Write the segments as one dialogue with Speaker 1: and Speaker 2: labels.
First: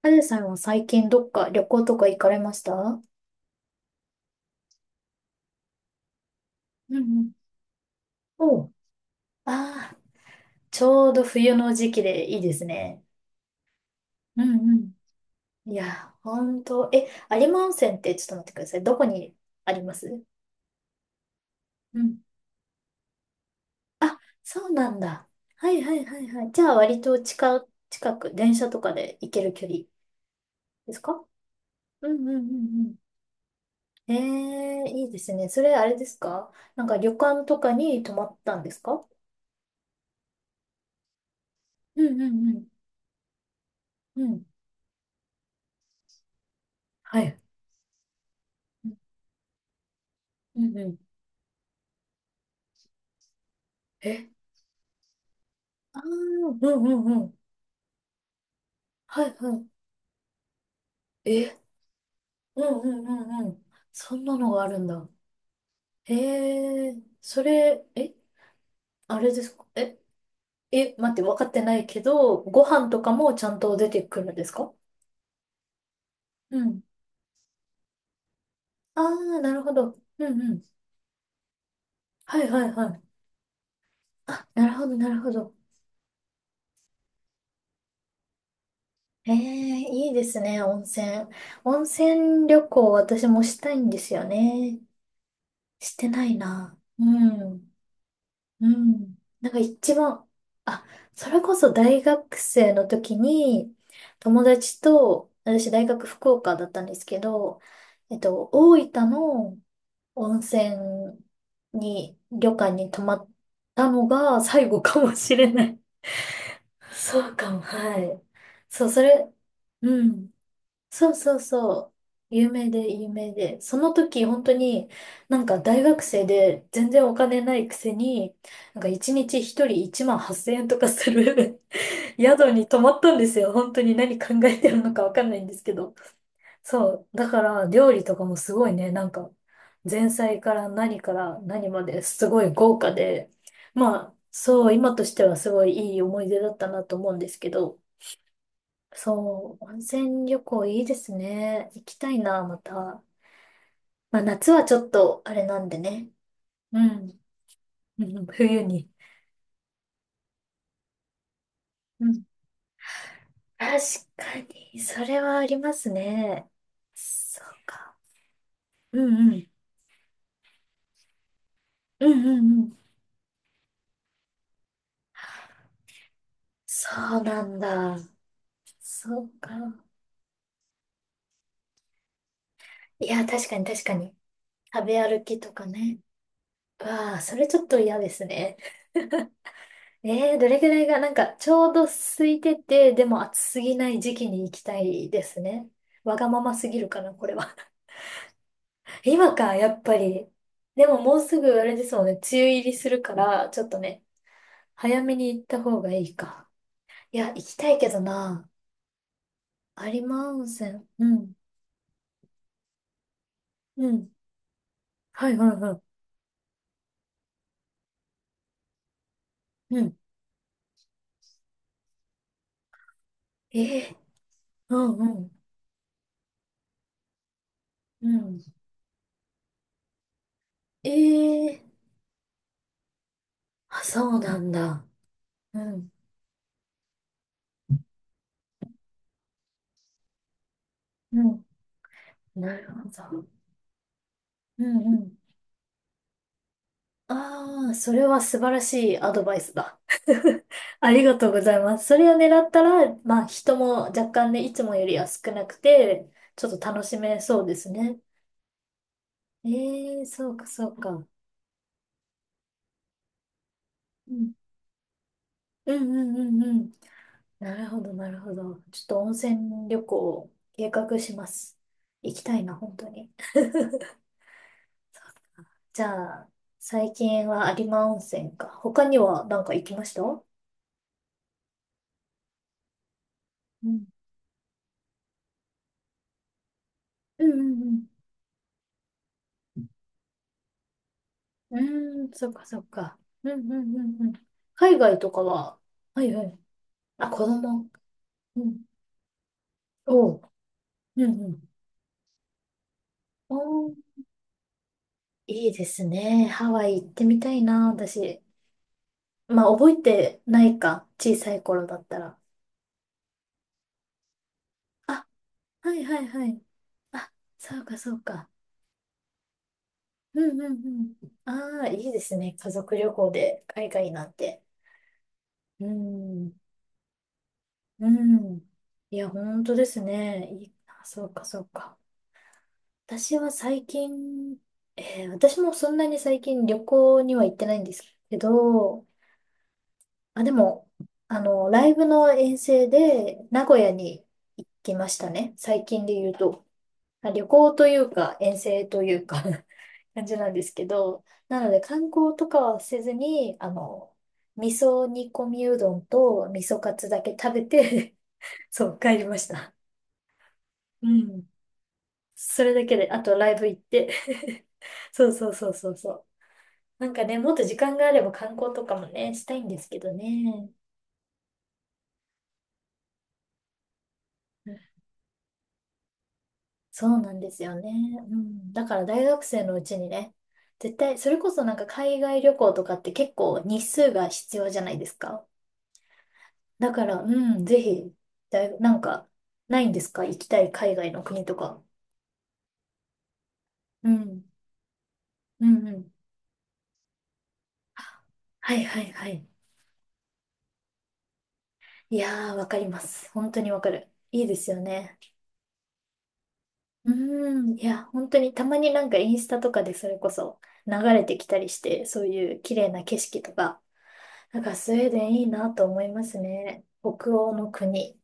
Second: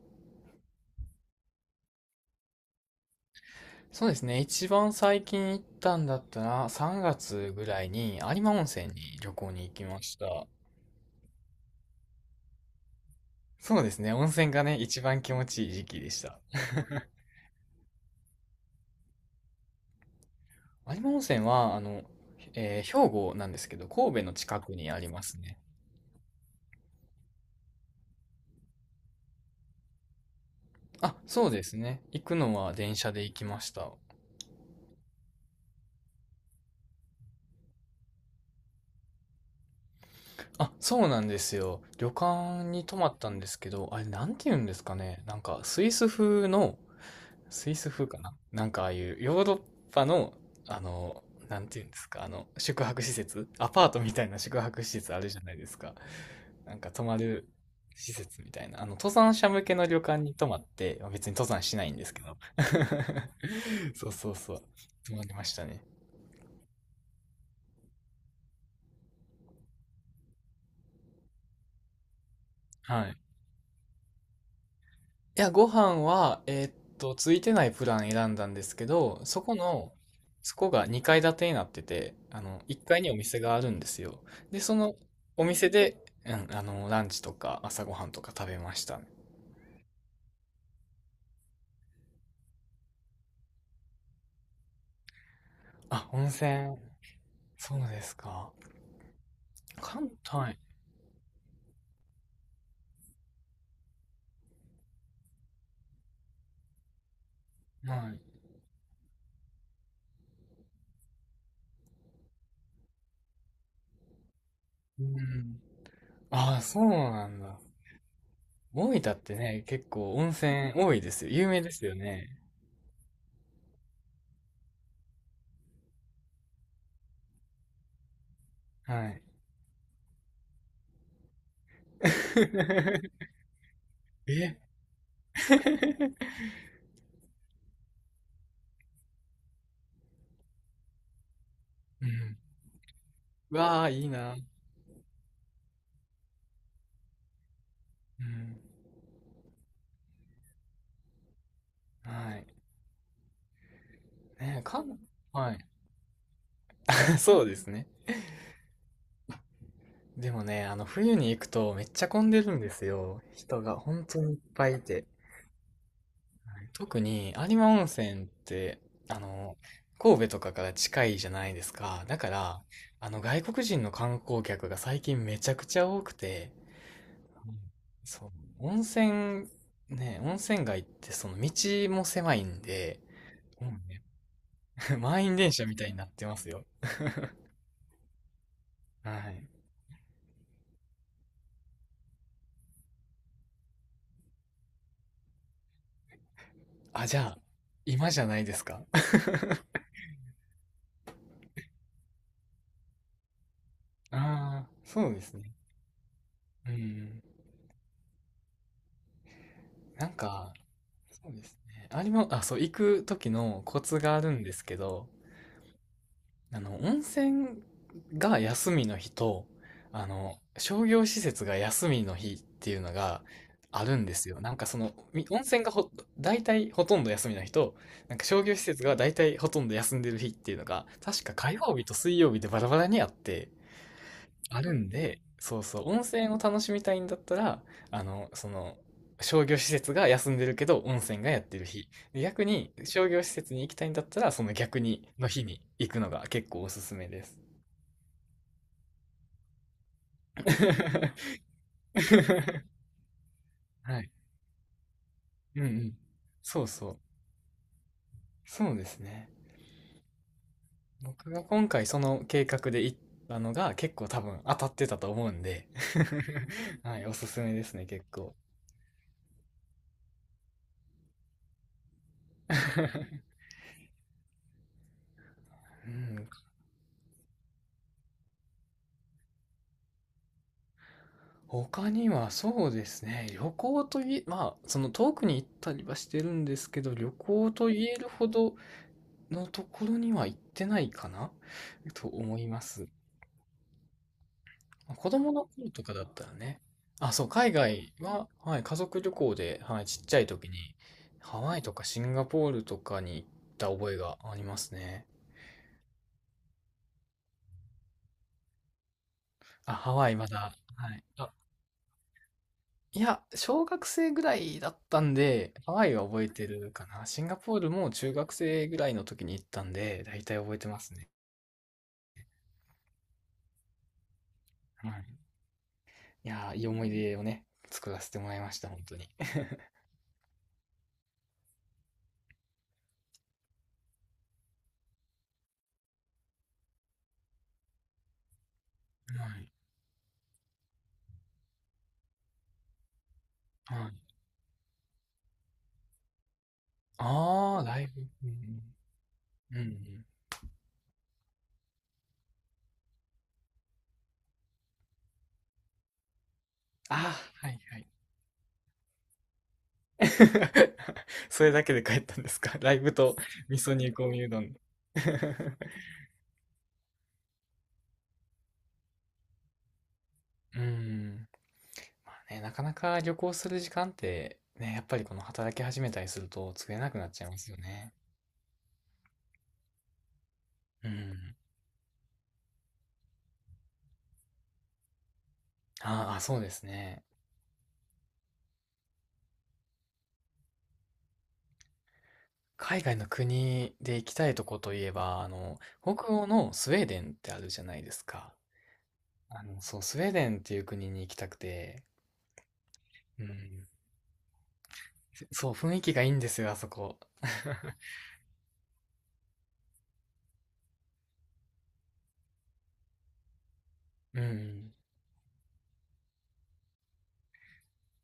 Speaker 1: あずさんは最近どっか旅行とか行かれました？うん
Speaker 2: そうですね。一番最近行ったんだったら、
Speaker 1: う
Speaker 2: 3
Speaker 1: ん。
Speaker 2: 月ぐらいに有馬
Speaker 1: お
Speaker 2: 温
Speaker 1: う。
Speaker 2: 泉に旅行に行き
Speaker 1: ああ、
Speaker 2: ました。
Speaker 1: ちょうど冬の時期でいいですね。
Speaker 2: そうですね。温
Speaker 1: う
Speaker 2: 泉
Speaker 1: ん
Speaker 2: が
Speaker 1: う
Speaker 2: ね、
Speaker 1: ん。
Speaker 2: 一番気持ちいい
Speaker 1: い
Speaker 2: 時期で
Speaker 1: や、
Speaker 2: した。
Speaker 1: ほんと。え、有馬温泉って、ちょっと待ってください。どこにあります？
Speaker 2: 有馬温泉は、あ
Speaker 1: う
Speaker 2: の、
Speaker 1: ん。
Speaker 2: 兵庫なんですけど、
Speaker 1: あ、
Speaker 2: 神戸の近
Speaker 1: そう
Speaker 2: く
Speaker 1: な
Speaker 2: に
Speaker 1: ん
Speaker 2: ありま
Speaker 1: だ。
Speaker 2: すね。
Speaker 1: はいはいはいはい。じゃあ割と近く、電車とかで行ける距離ですか？
Speaker 2: あ、そうですね。
Speaker 1: う
Speaker 2: 行
Speaker 1: んう
Speaker 2: く
Speaker 1: んう
Speaker 2: のは
Speaker 1: ん
Speaker 2: 電車で行きました。
Speaker 1: うん。ええー、いいですね。それあれですか？なんか旅館とかに泊まったんですか？
Speaker 2: あ、そうなんですよ。
Speaker 1: う
Speaker 2: 旅
Speaker 1: んう
Speaker 2: 館
Speaker 1: ん
Speaker 2: に泊まったんですけど、あれ、
Speaker 1: う
Speaker 2: な
Speaker 1: ん
Speaker 2: ん
Speaker 1: うん。
Speaker 2: て言うんですかね。なんか、
Speaker 1: はい。
Speaker 2: スイス風かななんかああいうヨーロッパの、
Speaker 1: うん
Speaker 2: あ
Speaker 1: うん。
Speaker 2: の、なんていうんですか、あの、宿泊施設アパートみた
Speaker 1: え、
Speaker 2: いな宿泊施設あるじゃないですか。
Speaker 1: ああ、うんう
Speaker 2: なんか泊
Speaker 1: ん
Speaker 2: ま
Speaker 1: うん。
Speaker 2: る施設みたいな。あの、登
Speaker 1: は
Speaker 2: 山
Speaker 1: い
Speaker 2: 者
Speaker 1: は
Speaker 2: 向けの旅館に泊まって、まあ別
Speaker 1: い。
Speaker 2: に登
Speaker 1: え、
Speaker 2: 山しないんですけど。
Speaker 1: うんうんうんうん。
Speaker 2: そう
Speaker 1: そん
Speaker 2: そう
Speaker 1: なの
Speaker 2: そう。
Speaker 1: があるんだ。
Speaker 2: 泊まりましたね。
Speaker 1: へえ、それ、え、あれですか？え、え、待って、分かってないけど、ご飯と
Speaker 2: は
Speaker 1: か
Speaker 2: い。
Speaker 1: もちゃんと出てくるんですか？
Speaker 2: いや、ご飯は、
Speaker 1: うん。
Speaker 2: ついてないプラン選んだんですけ
Speaker 1: あ
Speaker 2: ど、
Speaker 1: あ、なるほど。うんう
Speaker 2: そ
Speaker 1: ん。
Speaker 2: こが2階建てになってて、あ
Speaker 1: はい
Speaker 2: の、
Speaker 1: はい
Speaker 2: 1
Speaker 1: はい。
Speaker 2: 階にお店があるんですよ。
Speaker 1: あ、
Speaker 2: で、
Speaker 1: なる
Speaker 2: そ
Speaker 1: ほど
Speaker 2: の
Speaker 1: なるほ
Speaker 2: お
Speaker 1: ど。
Speaker 2: 店で、うん、あの、ランチとか朝ごはんとか食べましたね。
Speaker 1: ええ、いいですね、温泉。温泉旅行私もしたいんですよね。して
Speaker 2: あ、
Speaker 1: な
Speaker 2: 温
Speaker 1: い
Speaker 2: 泉。
Speaker 1: な。うん。
Speaker 2: そうですか。
Speaker 1: うん。なんか一
Speaker 2: 関
Speaker 1: 番、
Speaker 2: 東、はい。
Speaker 1: あ、それこそ大学生の時に、友達と、私大学福岡だったんですけど、大分の温泉に、旅館に泊まったのが最後か
Speaker 2: う
Speaker 1: もしれ
Speaker 2: ん。
Speaker 1: ない。
Speaker 2: ああ、そうな
Speaker 1: そう
Speaker 2: ん
Speaker 1: か
Speaker 2: だ。
Speaker 1: も、はい。そ
Speaker 2: 大
Speaker 1: う、
Speaker 2: 分
Speaker 1: そ
Speaker 2: っ
Speaker 1: れ、
Speaker 2: てね、結
Speaker 1: う
Speaker 2: 構温
Speaker 1: ん。
Speaker 2: 泉多いで
Speaker 1: そう
Speaker 2: すよ。
Speaker 1: そう
Speaker 2: 有名で
Speaker 1: そ
Speaker 2: す
Speaker 1: う。
Speaker 2: よね。
Speaker 1: 有名で、有名で。その時、本当に、なんか大学生で全然お金ないくせに、なんか
Speaker 2: は
Speaker 1: 一
Speaker 2: い。
Speaker 1: 日一人1万8000円とかする 宿に泊まったんで すよ。本当に何考
Speaker 2: え。
Speaker 1: えてるのかわかんないんですけ ど。そう。だから、料理とかもすごいね、なんか、前菜から何から何まで
Speaker 2: う
Speaker 1: す
Speaker 2: ん。
Speaker 1: ごい豪華で、
Speaker 2: うわあ、
Speaker 1: ま
Speaker 2: いい
Speaker 1: あ、
Speaker 2: な。
Speaker 1: そう、今としてはすごいいい思い出だったなと思うんですけど、
Speaker 2: うん。
Speaker 1: そう、温泉旅行いいですね。行きた
Speaker 2: は
Speaker 1: いな、
Speaker 2: い。
Speaker 1: また。まあ夏
Speaker 2: ねえ、
Speaker 1: はちょっとあれ
Speaker 2: は
Speaker 1: な
Speaker 2: い。
Speaker 1: んでね。う ん。
Speaker 2: そうですね。
Speaker 1: うん。冬に。
Speaker 2: でもね、あの、冬に行くとめっち
Speaker 1: う
Speaker 2: ゃ
Speaker 1: ん。
Speaker 2: 混んでるんですよ。人が
Speaker 1: 確
Speaker 2: 本当に
Speaker 1: か
Speaker 2: いっぱい
Speaker 1: に、
Speaker 2: い
Speaker 1: そ
Speaker 2: て。
Speaker 1: れはありますね。
Speaker 2: 特に
Speaker 1: そう
Speaker 2: 有馬温
Speaker 1: か。
Speaker 2: 泉って、
Speaker 1: う
Speaker 2: あ
Speaker 1: んうん。
Speaker 2: の、神戸とかから近いじゃないですか。
Speaker 1: うん
Speaker 2: だか
Speaker 1: うんう
Speaker 2: ら、
Speaker 1: ん。
Speaker 2: あの、外国人の観光客が最近めちゃくちゃ多くて、
Speaker 1: そうな
Speaker 2: うん、
Speaker 1: んだ。
Speaker 2: そう、温
Speaker 1: そう
Speaker 2: 泉、
Speaker 1: か。
Speaker 2: ね、温泉街ってその道も狭いんで、
Speaker 1: いや、確かに
Speaker 2: もう
Speaker 1: 確か
Speaker 2: ね、
Speaker 1: に。食べ 歩
Speaker 2: 満員
Speaker 1: きと
Speaker 2: 電
Speaker 1: か
Speaker 2: 車みたいに
Speaker 1: ね。
Speaker 2: なってますよ。
Speaker 1: わあ、それちょっと嫌ですね。
Speaker 2: はい。
Speaker 1: どれぐらいが、なんか、ちょうど空いてて、でも暑すぎない時期に行きたいですね。わがまますぎるか
Speaker 2: あ、
Speaker 1: な、
Speaker 2: じ
Speaker 1: これ
Speaker 2: ゃあ、
Speaker 1: は。
Speaker 2: 今じゃないですか。
Speaker 1: 今か、や っぱり。でももうすぐ、あれですもんね、梅雨入りするから、ちょっとね、
Speaker 2: ああ、
Speaker 1: 早
Speaker 2: そう
Speaker 1: め
Speaker 2: で
Speaker 1: に
Speaker 2: す
Speaker 1: 行っ
Speaker 2: ね。
Speaker 1: た方がいいか。
Speaker 2: う
Speaker 1: い
Speaker 2: ん。
Speaker 1: や、行きたいけどな。有
Speaker 2: なん
Speaker 1: 馬温
Speaker 2: か、
Speaker 1: 泉。う
Speaker 2: そ
Speaker 1: ん。
Speaker 2: うですね。ありま、あ、そう、行く時のコ
Speaker 1: う
Speaker 2: ツ
Speaker 1: ん。
Speaker 2: があるんですけど、
Speaker 1: はいはいはい。
Speaker 2: あの、温泉が休みの日と、
Speaker 1: うん。
Speaker 2: あの、商業施設が休みの日っていうのが
Speaker 1: え
Speaker 2: あ
Speaker 1: え。
Speaker 2: るんですよ。なんか
Speaker 1: う
Speaker 2: その、
Speaker 1: んう
Speaker 2: み
Speaker 1: ん。
Speaker 2: 温泉がほ、大体ほとんど休みの日と、
Speaker 1: う
Speaker 2: なんか
Speaker 1: ん。
Speaker 2: 商業施設が大体ほとんど休んでる日っていうのが、確か火
Speaker 1: ええ。
Speaker 2: 曜日と水曜日でバラバラにあって、
Speaker 1: あ、そうなん
Speaker 2: ある
Speaker 1: だ。
Speaker 2: んで、そ
Speaker 1: う
Speaker 2: うそう、
Speaker 1: ん。
Speaker 2: 温泉を楽しみたいんだったら、あの、その、商業施設が休んでるけど、温
Speaker 1: う
Speaker 2: 泉がやっ
Speaker 1: ん。
Speaker 2: てる日。で逆
Speaker 1: なる
Speaker 2: に、
Speaker 1: ほ
Speaker 2: 商業
Speaker 1: ど。
Speaker 2: 施設に行きたいんだったら、その
Speaker 1: う
Speaker 2: 逆
Speaker 1: んう
Speaker 2: に、
Speaker 1: ん。
Speaker 2: の日に行くのが結構おすすめです。
Speaker 1: ああ、それは素晴らしいアドバイスだ。ありがとうご ざいます。それを狙ったら、まあ人も
Speaker 2: は
Speaker 1: 若
Speaker 2: い。
Speaker 1: 干ね、いつもよりは少なく
Speaker 2: うんうん。
Speaker 1: て、ちょっ
Speaker 2: そう
Speaker 1: と楽
Speaker 2: そ
Speaker 1: し
Speaker 2: う。
Speaker 1: めそうですね。
Speaker 2: そうですね。
Speaker 1: ええ、そうか、そうか。
Speaker 2: 僕が今回その計画で行ったのが結構
Speaker 1: う
Speaker 2: 多
Speaker 1: ん、
Speaker 2: 分当たってたと思うんで、
Speaker 1: うんうんうんうん。
Speaker 2: はい、おすすめ
Speaker 1: な
Speaker 2: で
Speaker 1: る
Speaker 2: す
Speaker 1: ほ
Speaker 2: ね、
Speaker 1: ど、
Speaker 2: 結
Speaker 1: なるほ
Speaker 2: 構。
Speaker 1: ど。ちょっと温泉旅行を計画します。行きたいな、本当に。じ
Speaker 2: う
Speaker 1: ゃあ、
Speaker 2: ん。
Speaker 1: 最近は有馬温泉か。他には何か行きました？う
Speaker 2: 他にはそうですね、旅行と
Speaker 1: ん
Speaker 2: いえ、まあ、その遠くに行ったりはしてるんですけど、旅
Speaker 1: うんう
Speaker 2: 行
Speaker 1: んう
Speaker 2: と言
Speaker 1: ん。
Speaker 2: えるほどのところには行ってないかな
Speaker 1: うー
Speaker 2: と
Speaker 1: ん、そっ
Speaker 2: 思
Speaker 1: か
Speaker 2: い
Speaker 1: そ
Speaker 2: ま
Speaker 1: っ
Speaker 2: す。
Speaker 1: か。うんうんうんうん。海
Speaker 2: まあ
Speaker 1: 外と
Speaker 2: 子
Speaker 1: か
Speaker 2: 供の
Speaker 1: は、
Speaker 2: 頃とか
Speaker 1: は
Speaker 2: だっ
Speaker 1: いは
Speaker 2: たら
Speaker 1: い。
Speaker 2: ね、
Speaker 1: あ、
Speaker 2: あ、そ
Speaker 1: 子
Speaker 2: う、海
Speaker 1: 供。
Speaker 2: 外は、
Speaker 1: う
Speaker 2: はい、
Speaker 1: ん。
Speaker 2: 家族旅行で、はい、ちっ
Speaker 1: お
Speaker 2: ちゃ
Speaker 1: う。
Speaker 2: い時に、
Speaker 1: うんう
Speaker 2: ハ
Speaker 1: ん。
Speaker 2: ワイとかシンガポールとかに行っ
Speaker 1: お
Speaker 2: た
Speaker 1: ー、
Speaker 2: 覚えがありますね。
Speaker 1: いいですね。ハワイ行ってみたいな、私。まあ、覚
Speaker 2: あ、
Speaker 1: え
Speaker 2: ハワイ
Speaker 1: て
Speaker 2: ま
Speaker 1: な
Speaker 2: だ、
Speaker 1: いか。
Speaker 2: はい。
Speaker 1: 小さい頃だったら。
Speaker 2: いや、小学生ぐらいだった
Speaker 1: あ、
Speaker 2: んで、ハ
Speaker 1: はい
Speaker 2: ワイ
Speaker 1: は
Speaker 2: は
Speaker 1: い
Speaker 2: 覚
Speaker 1: は
Speaker 2: え
Speaker 1: い。
Speaker 2: てるかな。
Speaker 1: あ、
Speaker 2: シンガポ
Speaker 1: そ
Speaker 2: ー
Speaker 1: う
Speaker 2: ル
Speaker 1: か
Speaker 2: も
Speaker 1: そう
Speaker 2: 中
Speaker 1: か。
Speaker 2: 学生ぐらいの時に行ったんで、大
Speaker 1: う
Speaker 2: 体
Speaker 1: んうん
Speaker 2: 覚えて
Speaker 1: う
Speaker 2: ます
Speaker 1: ん。
Speaker 2: ね。
Speaker 1: ああ、いいですね。家族旅行で海外なんて。
Speaker 2: はい。
Speaker 1: う
Speaker 2: い
Speaker 1: ん。
Speaker 2: やー、いい思い出をね、
Speaker 1: う
Speaker 2: 作らせてもら
Speaker 1: ん。
Speaker 2: いました、本
Speaker 1: い
Speaker 2: 当
Speaker 1: や、
Speaker 2: に。
Speaker 1: 本当ですね。いい。あ、そうかそうか。私は最近、私もそんなに最近旅行には行ってないんですけど、
Speaker 2: はい。
Speaker 1: あ、でも、ライブの遠征で名古屋
Speaker 2: は
Speaker 1: に
Speaker 2: い。
Speaker 1: 行きましたね。最近で言うと。まあ旅行
Speaker 2: ああ、
Speaker 1: とい
Speaker 2: ライ
Speaker 1: う
Speaker 2: ブ。
Speaker 1: か、
Speaker 2: う
Speaker 1: 遠
Speaker 2: ん
Speaker 1: 征というか
Speaker 2: うん。うんう ん。
Speaker 1: 感じなんですけど、なので観光とかはせずに、味噌煮込みうどんと味噌カツ
Speaker 2: あ
Speaker 1: だけ食べ
Speaker 2: あ、はいはい。
Speaker 1: て そう、帰りました。うん。
Speaker 2: それだけで帰ったんです
Speaker 1: それ
Speaker 2: か？
Speaker 1: だ
Speaker 2: ラ
Speaker 1: け
Speaker 2: イ
Speaker 1: で、
Speaker 2: ブ
Speaker 1: あと
Speaker 2: と
Speaker 1: ライブ行
Speaker 2: 味
Speaker 1: っ
Speaker 2: 噌
Speaker 1: て
Speaker 2: 煮込みうどん。
Speaker 1: そうそう そうそうそう。なんかね、もっと時間があれば観光とかもね、したいんですけどね。
Speaker 2: うん。まあね、なかなか旅行する時間って、
Speaker 1: うん。
Speaker 2: ね、やっぱりこの働き始めたりすると作れ
Speaker 1: そ
Speaker 2: なく
Speaker 1: う
Speaker 2: なっ
Speaker 1: なん
Speaker 2: ちゃ
Speaker 1: で
Speaker 2: いま
Speaker 1: す
Speaker 2: す
Speaker 1: よ
Speaker 2: よ
Speaker 1: ね。
Speaker 2: ね。
Speaker 1: うん。だから大学生のうちにね、絶
Speaker 2: う
Speaker 1: 対、それこ
Speaker 2: ん。
Speaker 1: そなんか海外旅行とかって結構日数が必要じゃないですか。
Speaker 2: ああ、そうです
Speaker 1: だから、
Speaker 2: ね。
Speaker 1: うん、ぜひ、なんか、ないんですか？行きたい海外の国とか。
Speaker 2: 海外の国
Speaker 1: う
Speaker 2: で行き
Speaker 1: ん。
Speaker 2: たいとこといえば、あ
Speaker 1: う
Speaker 2: の、
Speaker 1: んうん。
Speaker 2: 北欧のスウェーデンってあるじゃないですか。
Speaker 1: はいはいはい。
Speaker 2: あの、そう、スウェーデンっていう国に行きたくて、
Speaker 1: いやー、わかります。
Speaker 2: う
Speaker 1: 本当にわ
Speaker 2: ん。
Speaker 1: かる。いいですよね。
Speaker 2: そう、雰囲気がいいんですよ、あそ
Speaker 1: う
Speaker 2: こ。
Speaker 1: ーん、い や、本当にたまになんかインスタとかでそれこそ流れてきたりして、そういう綺麗な景色とか、
Speaker 2: う
Speaker 1: なんかス
Speaker 2: ん。
Speaker 1: ウェーデンいいなと思いますね。北欧の国。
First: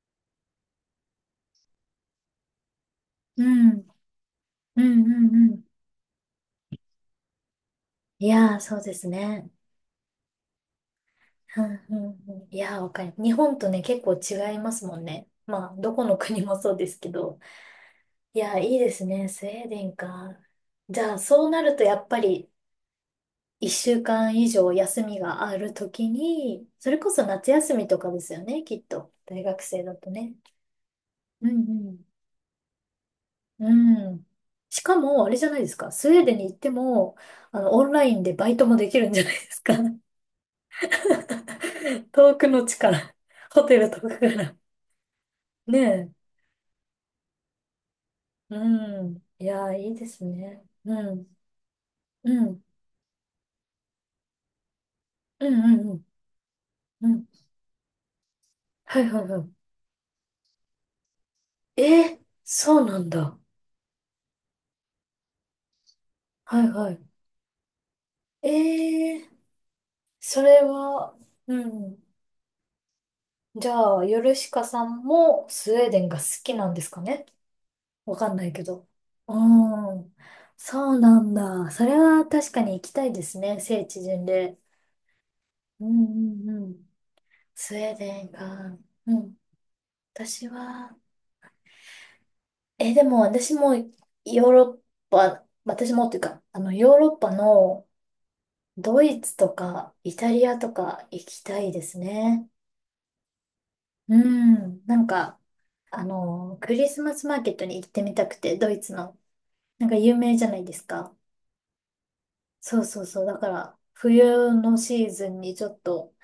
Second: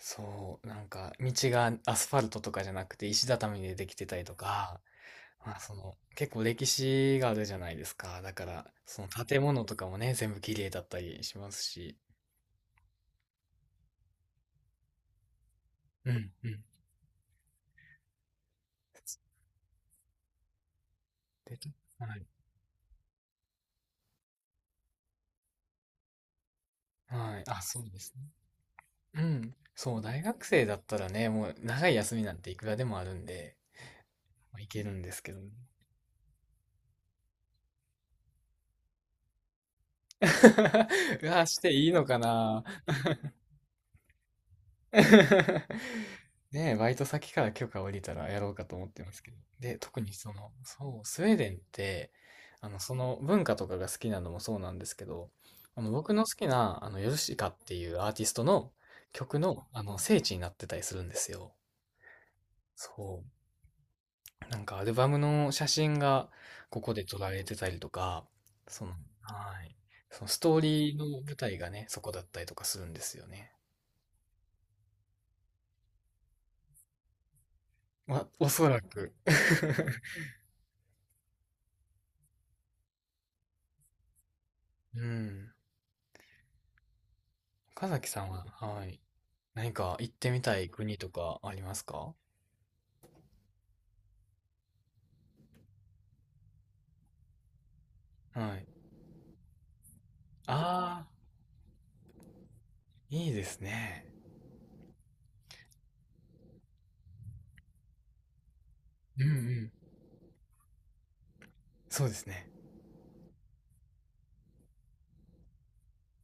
Speaker 2: そう、なんか、道がアスファルトとかじゃなくて石
Speaker 1: う
Speaker 2: 畳
Speaker 1: ん、う
Speaker 2: で
Speaker 1: ん、
Speaker 2: できてたりとか、
Speaker 1: うん、う
Speaker 2: まあ、
Speaker 1: ん。
Speaker 2: その、結構歴史があるじゃないですか。
Speaker 1: い
Speaker 2: だか
Speaker 1: やー、
Speaker 2: ら、
Speaker 1: そうで
Speaker 2: そ
Speaker 1: す
Speaker 2: の建
Speaker 1: ね。
Speaker 2: 物とかもね、全部綺麗だったりしま
Speaker 1: う
Speaker 2: す
Speaker 1: ん、
Speaker 2: し。
Speaker 1: うん、うん。いやー、わかる。日本とね、結構違いますもんね。まあ、どこ
Speaker 2: う
Speaker 1: の
Speaker 2: ん、
Speaker 1: 国
Speaker 2: う
Speaker 1: も
Speaker 2: ん。
Speaker 1: そうですけど。いやー、いいですね。スウェーデンか。じゃあ、そう
Speaker 2: で、
Speaker 1: なるとやっ
Speaker 2: は
Speaker 1: ぱ
Speaker 2: い
Speaker 1: り一週間以上休みがあるときに、それこそ
Speaker 2: はい。
Speaker 1: 夏
Speaker 2: あ、
Speaker 1: 休
Speaker 2: そ
Speaker 1: み
Speaker 2: う
Speaker 1: と
Speaker 2: で
Speaker 1: か
Speaker 2: す
Speaker 1: ですよね、きっと。
Speaker 2: ね。う
Speaker 1: 大
Speaker 2: ん。
Speaker 1: 学生だ
Speaker 2: そう、
Speaker 1: と
Speaker 2: 大
Speaker 1: ね。
Speaker 2: 学生だったらね、
Speaker 1: う
Speaker 2: もう長い
Speaker 1: ん
Speaker 2: 休みなんていくらでもあるんで、
Speaker 1: うん。うん。
Speaker 2: まあ、い
Speaker 1: し
Speaker 2: ける
Speaker 1: か
Speaker 2: んです
Speaker 1: も、あ
Speaker 2: け
Speaker 1: れ
Speaker 2: ど
Speaker 1: じゃ
Speaker 2: ね。
Speaker 1: ないですか。スウェーデンに行っても、オンラインでバイトもできるんじゃないですか？
Speaker 2: うわ、していいの か
Speaker 1: 遠くの
Speaker 2: な。
Speaker 1: 地から、ホテルとかから。ね
Speaker 2: ねえ、バイト先から許可下りたらやろ
Speaker 1: え。
Speaker 2: う
Speaker 1: う
Speaker 2: かと思ってま
Speaker 1: ん。
Speaker 2: すけど。
Speaker 1: いや
Speaker 2: で、
Speaker 1: ー、いい
Speaker 2: 特
Speaker 1: で
Speaker 2: に
Speaker 1: す
Speaker 2: その、
Speaker 1: ね。
Speaker 2: そ
Speaker 1: う
Speaker 2: う、ス
Speaker 1: ん。
Speaker 2: ウェーデンって、
Speaker 1: うん。
Speaker 2: あの、その文化とかが好きなのもそうなんですけど、
Speaker 1: うんう
Speaker 2: あ
Speaker 1: ん
Speaker 2: の、
Speaker 1: うん。
Speaker 2: 僕の好きな、あの、
Speaker 1: う
Speaker 2: ヨル
Speaker 1: ん。
Speaker 2: シカっていうアーティストの
Speaker 1: はいはい
Speaker 2: 曲
Speaker 1: は
Speaker 2: の、あの、聖地になってたりするんですよ。
Speaker 1: い。えー、そうなん
Speaker 2: そう。
Speaker 1: だ。
Speaker 2: なんかアルバムの写真が
Speaker 1: はい
Speaker 2: こ
Speaker 1: は
Speaker 2: こ
Speaker 1: い。
Speaker 2: で撮られてたりとか、その、
Speaker 1: えー、
Speaker 2: はい。そのス
Speaker 1: そ
Speaker 2: トー
Speaker 1: れ
Speaker 2: リーの
Speaker 1: は、
Speaker 2: 舞
Speaker 1: う
Speaker 2: 台がね、
Speaker 1: ん。
Speaker 2: そこだったりとかするんですよね。
Speaker 1: じゃあ、ヨルシカさんもスウェーデンが好きなんですかね？わ
Speaker 2: ま、
Speaker 1: かんな
Speaker 2: お
Speaker 1: いけ
Speaker 2: そら
Speaker 1: ど。
Speaker 2: く。
Speaker 1: う ん。そうなんだ。それは確かに行きたいですね。聖地巡礼。
Speaker 2: うん。
Speaker 1: うんうんうん。スウ
Speaker 2: 岡
Speaker 1: ェー
Speaker 2: 崎
Speaker 1: デ
Speaker 2: さ
Speaker 1: ン
Speaker 2: んは、
Speaker 1: か。
Speaker 2: はい。
Speaker 1: うん。
Speaker 2: 何か行ってみ
Speaker 1: 私
Speaker 2: たい
Speaker 1: は、
Speaker 2: 国とかありますか？
Speaker 1: え、でも私もヨーロッパ、私もっていうか、ヨーロッパの
Speaker 2: はい。
Speaker 1: ドイツとかイタリアと
Speaker 2: あ
Speaker 1: か
Speaker 2: あ、
Speaker 1: 行きたいですね。
Speaker 2: いいですね。
Speaker 1: うん。なんか、クリスマスマーケットに行ってみたくて、ドイツの。
Speaker 2: うんうん。
Speaker 1: なんか有名じゃないですか。
Speaker 2: そうですね。
Speaker 1: そうそうそう。だから、冬のシーズンにちょっと、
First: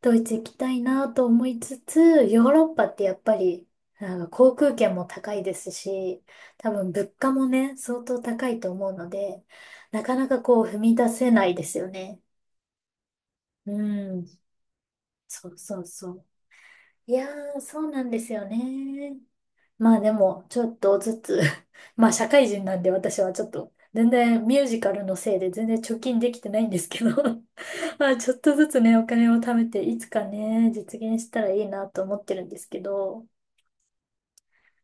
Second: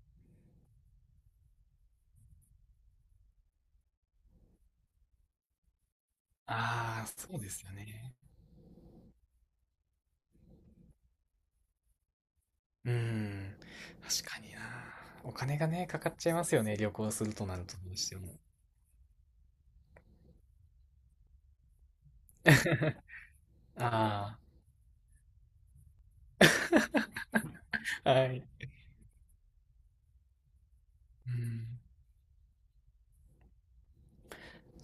Speaker 1: ドイツ行きたいなと思いつつ、ヨーロッパってやっぱり、なんか航空券も高いですし、多分
Speaker 2: ああ、
Speaker 1: 物価
Speaker 2: そう
Speaker 1: も
Speaker 2: ですよ
Speaker 1: ね、相
Speaker 2: ね。
Speaker 1: 当高いと思うので、なかなかこう踏み出せないですよね。
Speaker 2: うん。
Speaker 1: う
Speaker 2: 確
Speaker 1: ん。
Speaker 2: かにな。お
Speaker 1: そ
Speaker 2: 金
Speaker 1: う
Speaker 2: が
Speaker 1: そう
Speaker 2: ね、か
Speaker 1: そ
Speaker 2: かっ
Speaker 1: う。
Speaker 2: ちゃいますよね。旅行
Speaker 1: い
Speaker 2: す
Speaker 1: や
Speaker 2: るとな
Speaker 1: ー、
Speaker 2: ると
Speaker 1: そ
Speaker 2: ど
Speaker 1: う
Speaker 2: う
Speaker 1: な
Speaker 2: し
Speaker 1: ん
Speaker 2: て
Speaker 1: です
Speaker 2: も。
Speaker 1: よね。まあでも、ちょっとずつ まあ社会人なんで私はちょっ と、全
Speaker 2: あ
Speaker 1: 然ミュージカルのせいで全然貯金できてないんですけど ま
Speaker 2: あ、
Speaker 1: あ
Speaker 2: は
Speaker 1: ちょっと
Speaker 2: い。
Speaker 1: ずつね、お金を貯めて、いつかね、実現し
Speaker 2: う
Speaker 1: たらいい
Speaker 2: ん。
Speaker 1: なと思ってるんですけど、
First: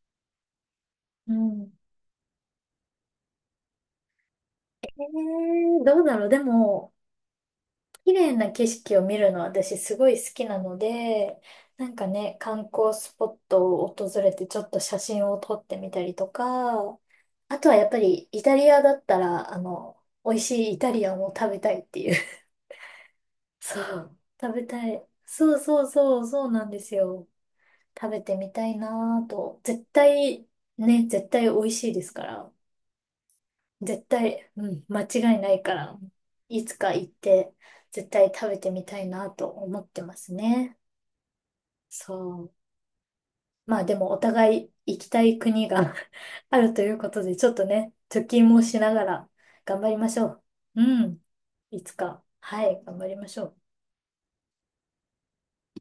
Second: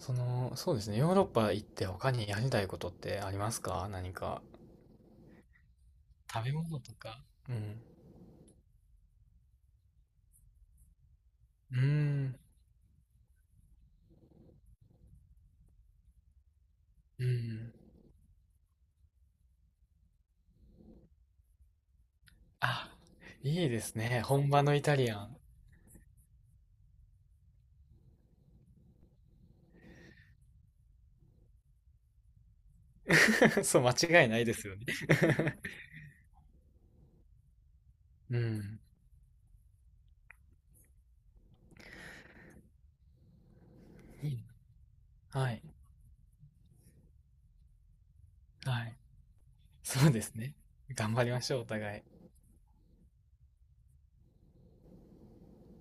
Speaker 2: その、そうですね。ヨーロッ
Speaker 1: う
Speaker 2: パ行っ
Speaker 1: ん。
Speaker 2: て他にやりたいことってありますか？何か。
Speaker 1: えどうだろう。で
Speaker 2: 食べ物と
Speaker 1: も、
Speaker 2: か。うん。
Speaker 1: 綺麗な景色を見るのは私すごい好きなので、
Speaker 2: うー
Speaker 1: なんか
Speaker 2: ん。
Speaker 1: ね、観光スポットを訪れてちょっと写真を撮ってみたりとか、
Speaker 2: う
Speaker 1: あと
Speaker 2: ん。
Speaker 1: はやっぱりイタリアだったら、美味しいイタリアンを食べたいっていう。
Speaker 2: あ、いい
Speaker 1: そ
Speaker 2: です
Speaker 1: う。
Speaker 2: ね。本
Speaker 1: 食
Speaker 2: 場
Speaker 1: べ
Speaker 2: のイ
Speaker 1: た
Speaker 2: タ
Speaker 1: い。
Speaker 2: リアン。
Speaker 1: そうそうそう、そうなんですよ。食べてみたいなぁと。絶対、ね、絶対美味しいですから。
Speaker 2: そう、
Speaker 1: 絶
Speaker 2: 間違いない
Speaker 1: 対、
Speaker 2: です
Speaker 1: う
Speaker 2: よね。
Speaker 1: ん、間違いないから。いつか行って、絶対
Speaker 2: う
Speaker 1: 食べて
Speaker 2: ん。
Speaker 1: みたいなぁと思ってますね。そう。まあでもお
Speaker 2: いい
Speaker 1: 互い行きたい
Speaker 2: な。はい。
Speaker 1: 国が あるということで、ちょっとね、貯金もし
Speaker 2: は
Speaker 1: な
Speaker 2: い。
Speaker 1: がら頑張り
Speaker 2: そ
Speaker 1: ま
Speaker 2: う
Speaker 1: し
Speaker 2: で
Speaker 1: ょ
Speaker 2: すね。
Speaker 1: う。う
Speaker 2: 頑
Speaker 1: ん。
Speaker 2: 張りましょう、お
Speaker 1: いつ
Speaker 2: 互
Speaker 1: か。
Speaker 2: い。
Speaker 1: はい、頑張りましょう。